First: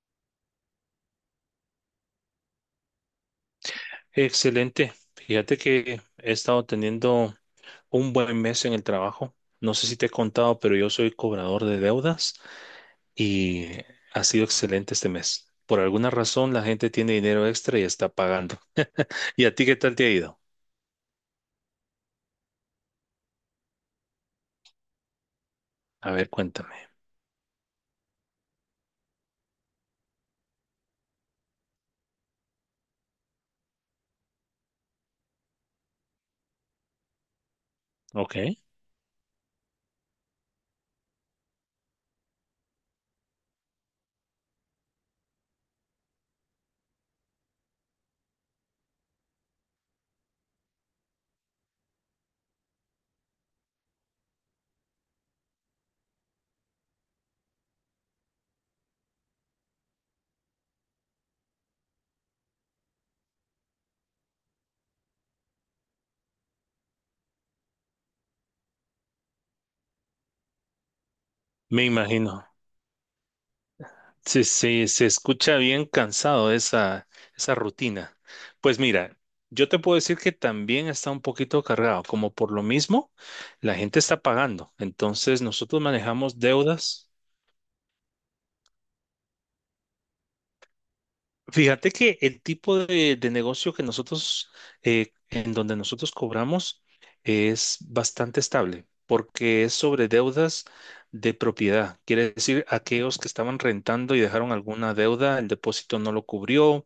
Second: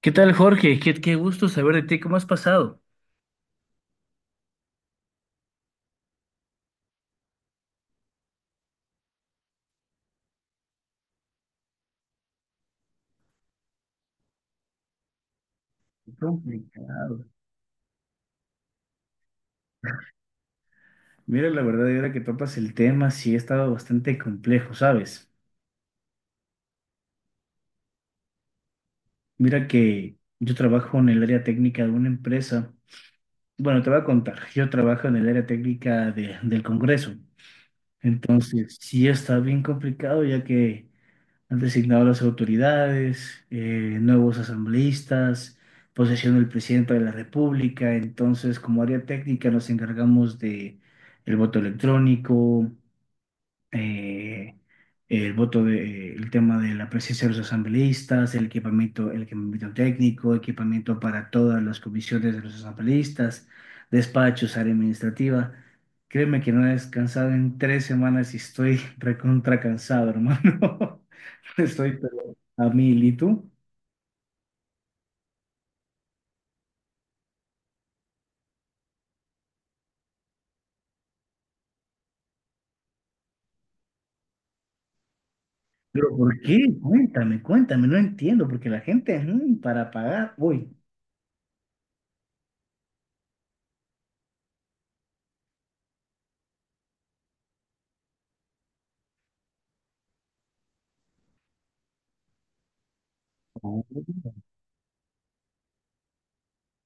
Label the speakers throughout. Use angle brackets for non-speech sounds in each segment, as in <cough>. Speaker 1: ¿Qué tal, Jorge? Qué gusto saber de ti. ¿Cómo has pasado?
Speaker 2: Excelente. Fíjate que he estado teniendo un buen mes en el trabajo. No sé si te he contado, pero yo soy cobrador de deudas y ha sido excelente este mes. Por alguna
Speaker 1: Qué
Speaker 2: razón la gente tiene
Speaker 1: complicado.
Speaker 2: dinero extra y está pagando. ¿Y a ti qué tal te ha ido?
Speaker 1: Mira, la verdad, y ahora que topas el tema, sí ha estado bastante complejo, ¿sabes?
Speaker 2: A ver, cuéntame.
Speaker 1: Mira que yo trabajo en el área técnica de una empresa. Bueno, te voy a contar, yo trabajo en el área técnica del Congreso.
Speaker 2: Ok.
Speaker 1: Entonces, sí está bien complicado, ya que han designado a las autoridades, nuevos asambleístas, posesión del presidente de la República. Entonces, como área técnica, nos encargamos de el voto electrónico, eh, el tema de la presencia de los asambleístas, el equipamiento técnico, equipamiento para todas las comisiones de los asambleístas, despachos, área administrativa. Créeme que no he descansado en 3 semanas y estoy <laughs> recontra cansado, hermano. <laughs>
Speaker 2: Me
Speaker 1: Estoy pero
Speaker 2: imagino.
Speaker 1: a mil, ¿y tú?
Speaker 2: Sí, sí, se escucha bien cansado esa, esa rutina. Pues mira, yo te puedo decir que también está un poquito cargado, como por lo mismo, la gente está pagando. Entonces nosotros
Speaker 1: Pero
Speaker 2: manejamos
Speaker 1: ¿por qué?
Speaker 2: deudas.
Speaker 1: Cuéntame, cuéntame, no entiendo, porque la gente, para pagar, uy.
Speaker 2: Fíjate que el tipo de negocio que nosotros, en donde nosotros cobramos, es bastante estable, porque es sobre deudas de propiedad. Quiere decir, aquellos que estaban
Speaker 1: Oh.
Speaker 2: rentando y dejaron alguna deuda, el depósito no lo cubrió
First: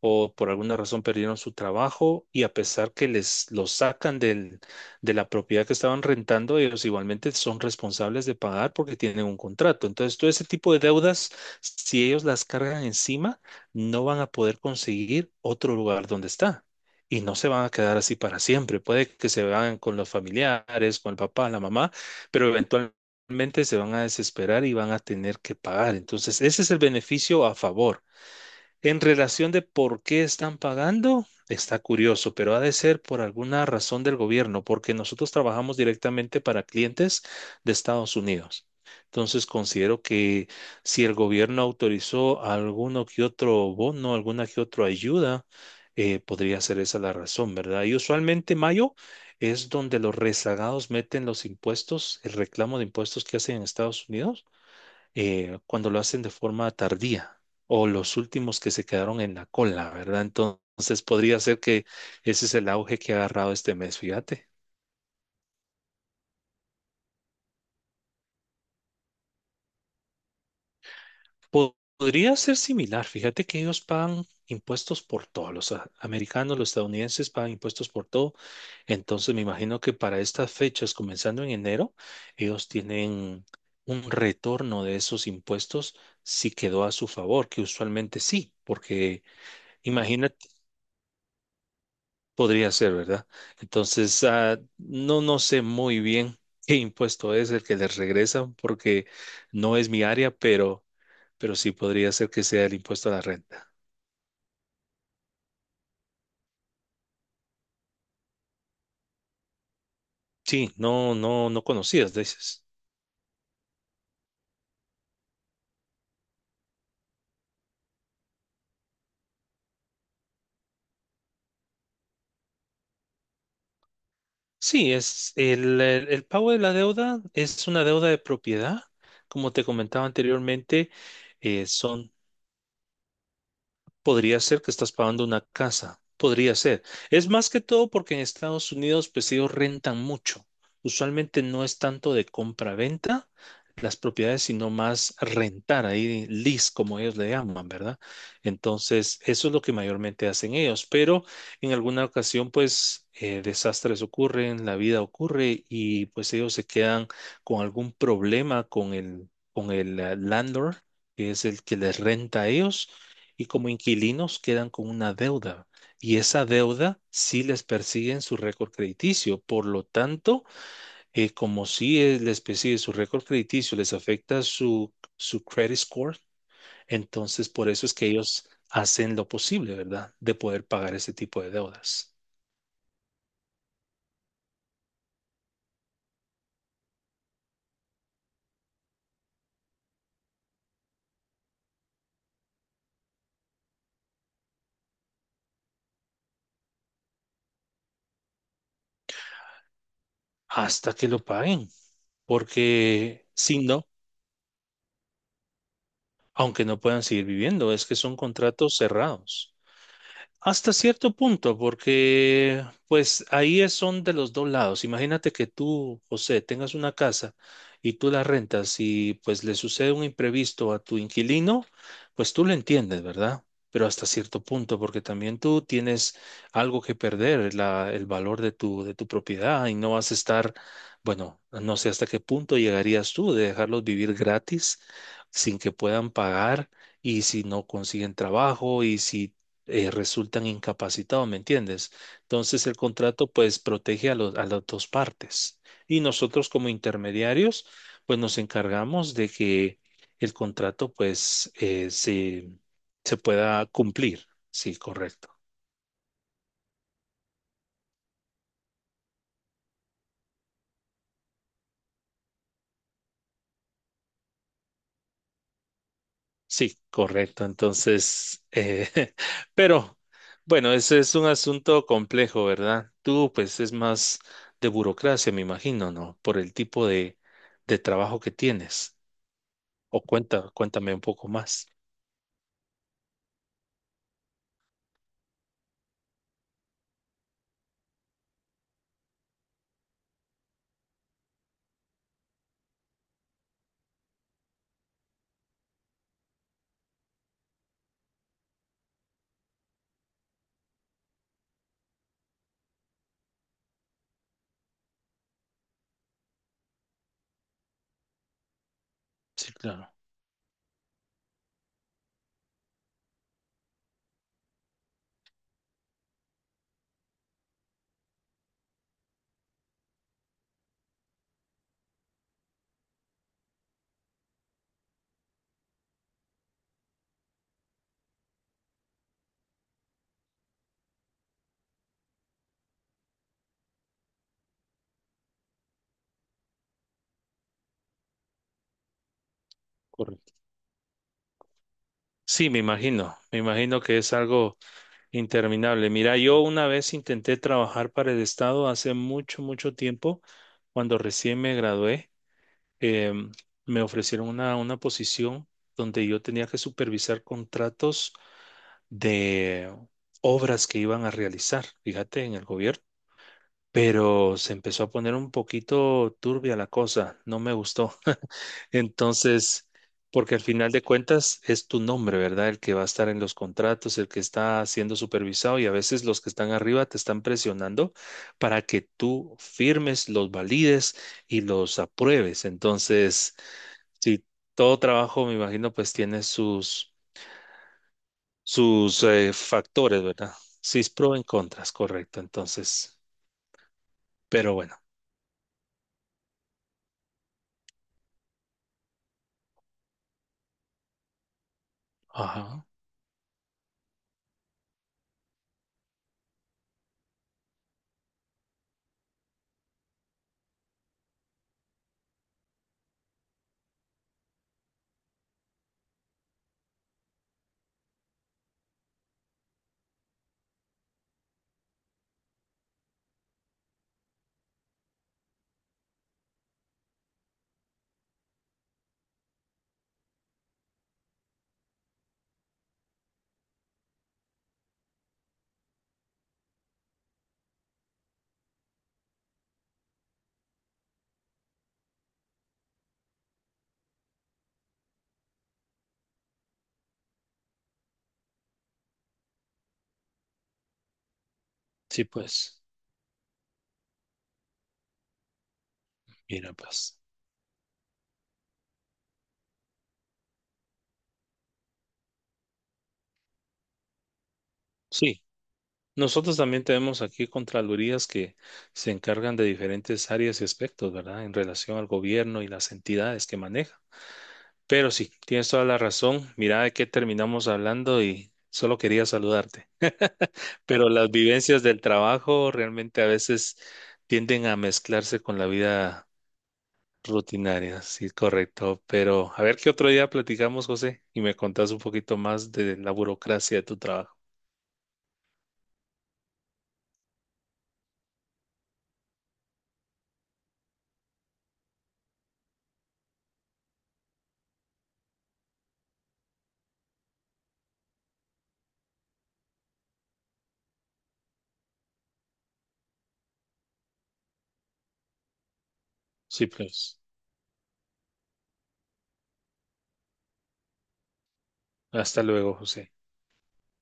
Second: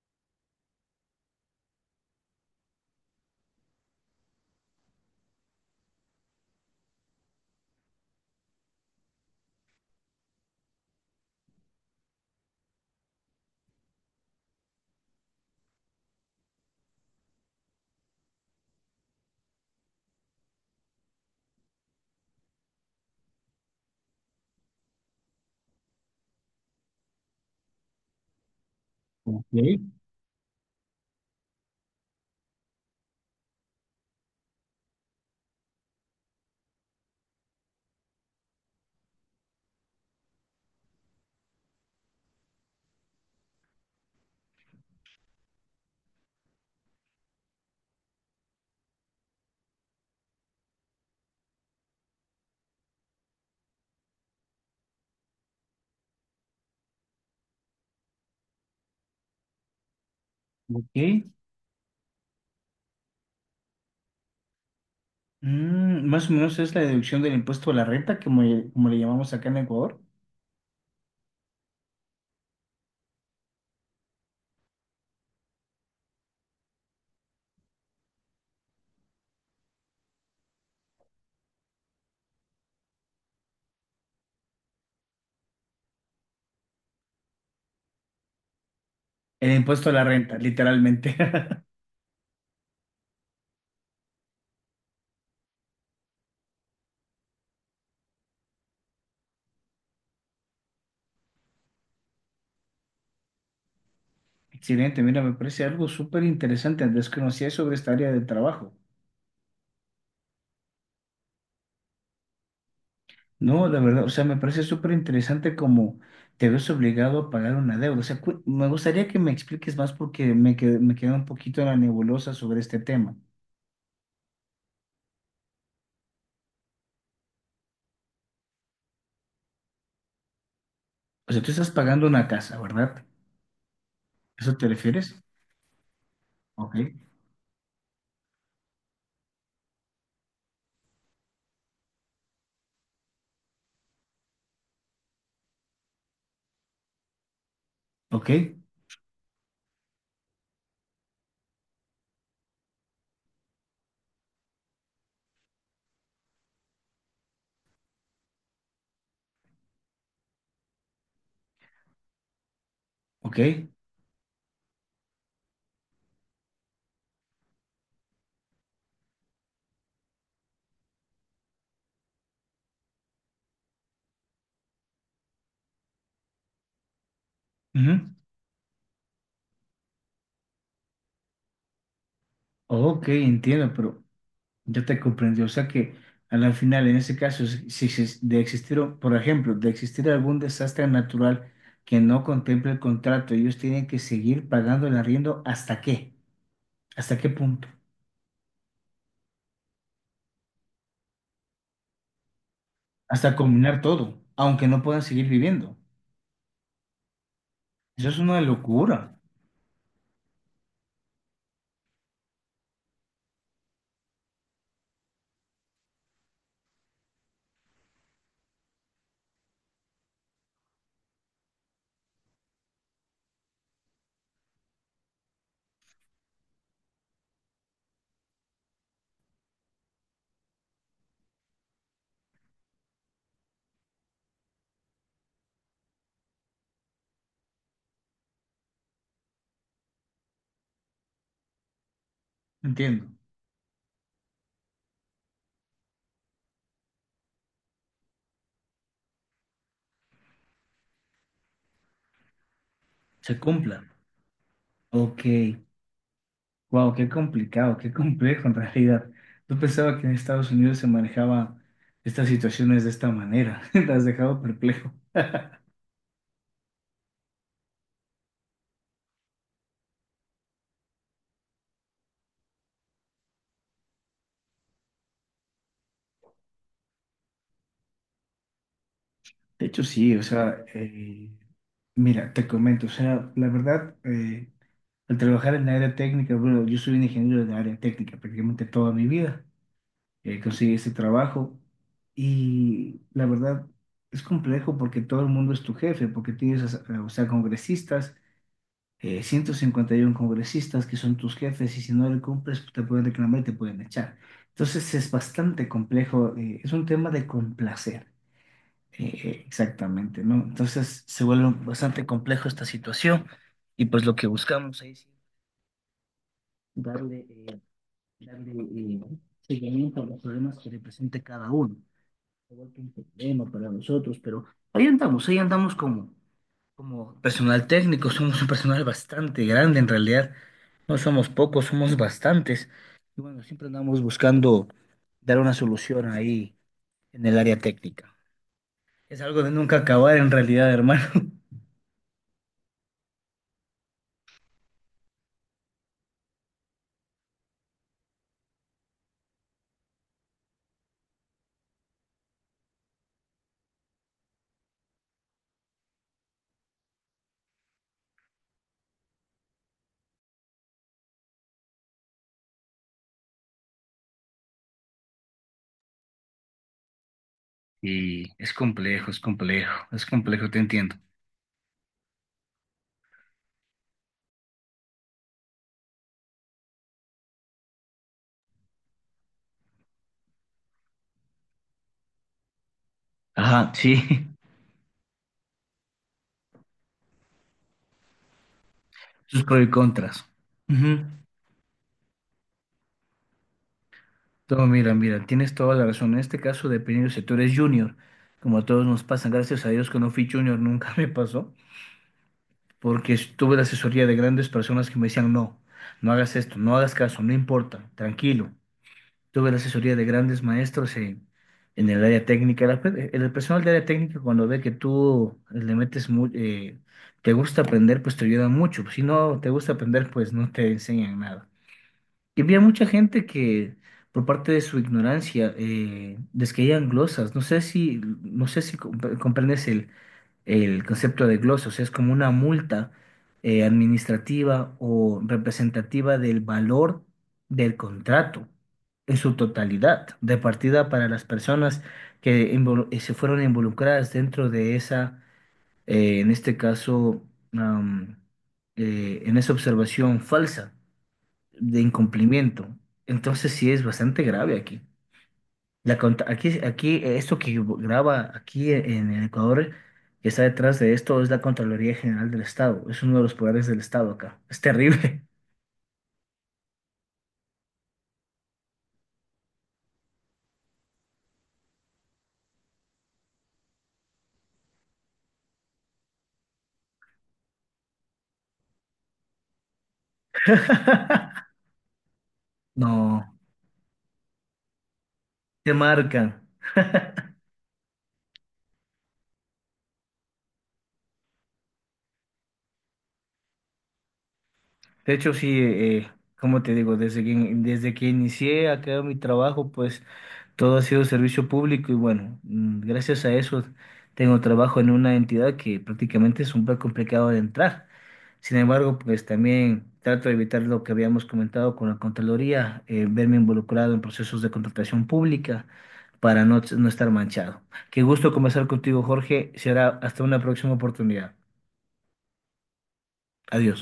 Speaker 2: o por alguna razón perdieron su trabajo y a pesar que les lo sacan de la propiedad que estaban rentando, ellos igualmente son responsables de pagar porque tienen un contrato. Entonces, todo ese tipo de deudas, si ellos las cargan encima, no van a poder conseguir otro lugar donde está. Y no se van a quedar así para siempre. Puede que se vayan con los familiares, con el papá, la mamá, pero eventualmente se van a desesperar y van a tener que pagar. Entonces, ese es el beneficio a favor. En
Speaker 1: Ok,
Speaker 2: relación de por qué están pagando, está curioso, pero ha de ser por alguna razón del gobierno, porque nosotros trabajamos directamente para clientes de Estados Unidos. Entonces considero que si el gobierno autorizó alguno que otro bono, alguna que otra ayuda, podría ser esa la razón, ¿verdad? Y usualmente mayo es donde los rezagados meten los impuestos, el reclamo de impuestos que hacen en Estados Unidos cuando lo hacen de forma tardía o los últimos que se quedaron en la cola, ¿verdad?
Speaker 1: ok.
Speaker 2: Entonces podría ser que ese es el auge que ha agarrado este mes, fíjate.
Speaker 1: Más o menos es la deducción del impuesto a la renta, como le llamamos acá en Ecuador.
Speaker 2: Podría ser similar, fíjate que ellos pagan impuestos por todo, los americanos, los estadounidenses pagan impuestos por todo, entonces me imagino que para estas fechas, comenzando en enero, ellos tienen un retorno de esos impuestos si quedó a su favor, que usualmente sí, porque...
Speaker 1: El impuesto a la
Speaker 2: imagínate.
Speaker 1: renta, literalmente. <laughs>
Speaker 2: Podría ser, ¿verdad? Entonces, ah, no, no sé muy bien <laughs> qué impuesto es el que les regresan porque no es mi área, pero sí podría ser que sea el impuesto a la renta.
Speaker 1: Excelente, mira, me parece algo súper interesante. Desconocía sobre esta área de trabajo.
Speaker 2: Sí, no, no, no conocías, dices.
Speaker 1: No, la verdad, o sea, me parece súper interesante como te ves obligado a pagar una deuda. O sea, me gustaría que me expliques más porque me queda un poquito en la nebulosa sobre este tema.
Speaker 2: Sí, es el pago de la deuda es una deuda de propiedad. Como te comentaba anteriormente,
Speaker 1: O sea, tú
Speaker 2: eh,
Speaker 1: estás pagando
Speaker 2: son
Speaker 1: una casa, ¿verdad?
Speaker 2: Podría
Speaker 1: ¿Eso
Speaker 2: ser
Speaker 1: te
Speaker 2: que estás
Speaker 1: refieres?
Speaker 2: pagando una casa, podría
Speaker 1: Ok,
Speaker 2: ser. Es más que todo porque en Estados Unidos, pues ellos rentan mucho. Usualmente no es tanto de compra-venta las propiedades, sino más rentar, ahí lease, como ellos le llaman, ¿verdad?
Speaker 1: ok,
Speaker 2: Entonces, eso es lo que mayormente hacen ellos, pero en alguna ocasión, pues, desastres ocurren, la vida ocurre y pues ellos se quedan con algún problema con el landlord, que es el que les renta a ellos
Speaker 1: ok.
Speaker 2: y como inquilinos quedan con una deuda y esa deuda sí les persigue en su récord crediticio. Por lo tanto, como sí les persigue su récord crediticio, les afecta su credit score, entonces por eso
Speaker 1: Ujú.
Speaker 2: es que ellos hacen lo posible, ¿verdad? De poder pagar ese tipo de deudas
Speaker 1: Ok, entiendo, pero ya te comprendí. O sea que a la final, en ese caso, si de existir, por ejemplo, de existir algún desastre natural que no contemple el contrato, ellos tienen que seguir pagando el arriendo hasta qué punto,
Speaker 2: hasta que lo paguen, porque
Speaker 1: hasta
Speaker 2: si
Speaker 1: combinar
Speaker 2: no,
Speaker 1: todo, aunque no puedan seguir viviendo.
Speaker 2: aunque no puedan seguir viviendo, es que
Speaker 1: Eso
Speaker 2: son
Speaker 1: es una
Speaker 2: contratos
Speaker 1: locura.
Speaker 2: cerrados. Hasta cierto punto, porque pues son de los dos lados. Imagínate que tú, José, tengas una casa y tú la rentas y pues le sucede un imprevisto a tu inquilino, pues tú lo entiendes, ¿verdad? Pero hasta cierto punto, porque también tú tienes algo que perder, el valor de tu propiedad y no vas a estar, bueno, no sé hasta qué punto llegarías tú de dejarlos vivir gratis sin que puedan pagar y si no consiguen trabajo y si resultan incapacitados, ¿me entiendes? Entonces el
Speaker 1: Entiendo.
Speaker 2: contrato pues protege a las dos partes y nosotros como intermediarios pues nos encargamos de que el contrato pues se
Speaker 1: Se
Speaker 2: pueda
Speaker 1: cumpla.
Speaker 2: cumplir. Sí,
Speaker 1: Ok,
Speaker 2: correcto.
Speaker 1: wow, qué complicado, qué complejo en realidad. Yo pensaba que en Estados Unidos se manejaba estas situaciones de esta manera. <laughs> Te has dejado perplejo.
Speaker 2: Sí, correcto. Entonces, <laughs> pero bueno, ese es un asunto complejo, ¿verdad? Tú pues es más de burocracia, me imagino, ¿no? Por el tipo de trabajo que tienes.
Speaker 1: De hecho,
Speaker 2: O
Speaker 1: sí, o
Speaker 2: cuenta,
Speaker 1: sea,
Speaker 2: cuéntame un poco más.
Speaker 1: mira, te comento, o sea, la verdad, al trabajar en la área técnica, bueno, yo soy un ingeniero de la área técnica prácticamente toda mi vida, conseguí ese trabajo y la verdad es complejo porque todo el mundo es tu jefe, porque tienes, o sea, congresistas, 151 congresistas que son tus jefes y si no le cumples te pueden reclamar y te pueden echar. Entonces es bastante complejo, es un tema de complacer. Eh,
Speaker 2: Sí, claro,
Speaker 1: exactamente, ¿no? Entonces se vuelve bastante complejo esta situación y pues lo que buscamos ahí sí, darle, eh, darle seguimiento a los problemas que represente cada uno. Se vuelve un problema para nosotros, pero ahí andamos como personal técnico, somos un personal bastante grande en realidad, no somos pocos, somos bastantes. Y bueno, siempre andamos buscando dar una solución ahí en el área técnica. Es algo de nunca acabar en
Speaker 2: correcto.
Speaker 1: realidad, hermano. <laughs>
Speaker 2: Sí, me imagino que es algo interminable. Mira, yo una vez intenté trabajar para el Estado hace mucho, mucho tiempo, cuando recién me gradué, em, me ofrecieron una posición donde yo tenía que supervisar contratos de obras que iban a realizar, fíjate, en el gobierno. Pero se empezó a poner un poquito turbia la cosa, no me gustó. <laughs>
Speaker 1: Y es complejo, es
Speaker 2: Entonces,
Speaker 1: complejo, es
Speaker 2: porque al
Speaker 1: complejo, te
Speaker 2: final de
Speaker 1: entiendo.
Speaker 2: cuentas es tu nombre, ¿verdad? El que va a estar en los contratos, el que está siendo supervisado y a veces los que están arriba te están presionando para que tú firmes, los valides y los apruebes. Entonces,
Speaker 1: Ajá, sí,
Speaker 2: si todo trabajo, me imagino, pues tiene sus, sus
Speaker 1: <laughs> sus pros y
Speaker 2: factores,
Speaker 1: contras.
Speaker 2: ¿verdad? Sí, es
Speaker 1: Ujú.
Speaker 2: pro en contras, correcto. Entonces, pero
Speaker 1: Todo,
Speaker 2: bueno.
Speaker 1: mira, mira, tienes toda la razón. En este caso, dependiendo si tú eres junior, como a todos nos pasan, gracias a Dios que no fui junior, nunca <laughs> me pasó,
Speaker 2: Ajá.
Speaker 1: porque tuve la asesoría de grandes personas que me decían, no, no hagas esto, no hagas caso, no importa, tranquilo. Tuve la asesoría de grandes maestros en el área técnica. El personal de área técnica, cuando ve que tú le metes te gusta aprender, pues te ayuda mucho. Si no te gusta aprender, pues no te enseñan nada. Y había mucha gente que, por parte de su ignorancia, les caían glosas. No sé si comprendes el concepto de glosa, o sea, es como una multa administrativa o representativa del valor del contrato en su totalidad, repartida para las personas que se fueron involucradas dentro de esa, en este caso, am, en esa observación falsa de
Speaker 2: Sí, pues,
Speaker 1: incumplimiento. Entonces sí es bastante grave aquí. La conta-
Speaker 2: mira,
Speaker 1: aquí, aquí,
Speaker 2: pues,
Speaker 1: eh, esto que graba aquí en Ecuador, que está detrás de esto, es la Contraloría General del Estado. Es uno de los poderes del Estado acá. Es
Speaker 2: sí,
Speaker 1: terrible.
Speaker 2: nosotros también tenemos aquí contralorías que se encargan de diferentes áreas y aspectos, ¿verdad? En relación al gobierno y las entidades que maneja. Pero sí, tienes toda la razón. Mira de qué terminamos hablando y solo quería saludarte. Pero las
Speaker 1: <laughs>
Speaker 2: vivencias del trabajo realmente a
Speaker 1: No,
Speaker 2: veces tienden a mezclarse con la
Speaker 1: te
Speaker 2: vida
Speaker 1: marcan.
Speaker 2: rutinaria, sí, correcto. Pero a ver qué otro día platicamos, José, y me contás un poquito más de la burocracia de tu trabajo.
Speaker 1: De hecho, sí, como te digo, desde que inicié acá mi trabajo, pues todo ha sido servicio público y bueno, gracias a eso tengo trabajo en una entidad que prácticamente es un poco complicado de entrar. Sin embargo, pues también trato de evitar lo que habíamos comentado con la Contraloría, verme involucrado en procesos de contratación pública para
Speaker 2: Sí,
Speaker 1: no, no
Speaker 2: pues.
Speaker 1: estar manchado. Qué gusto conversar contigo, Jorge. Será hasta una próxima oportunidad.
Speaker 2: Hasta luego, José.
Speaker 1: Adiós.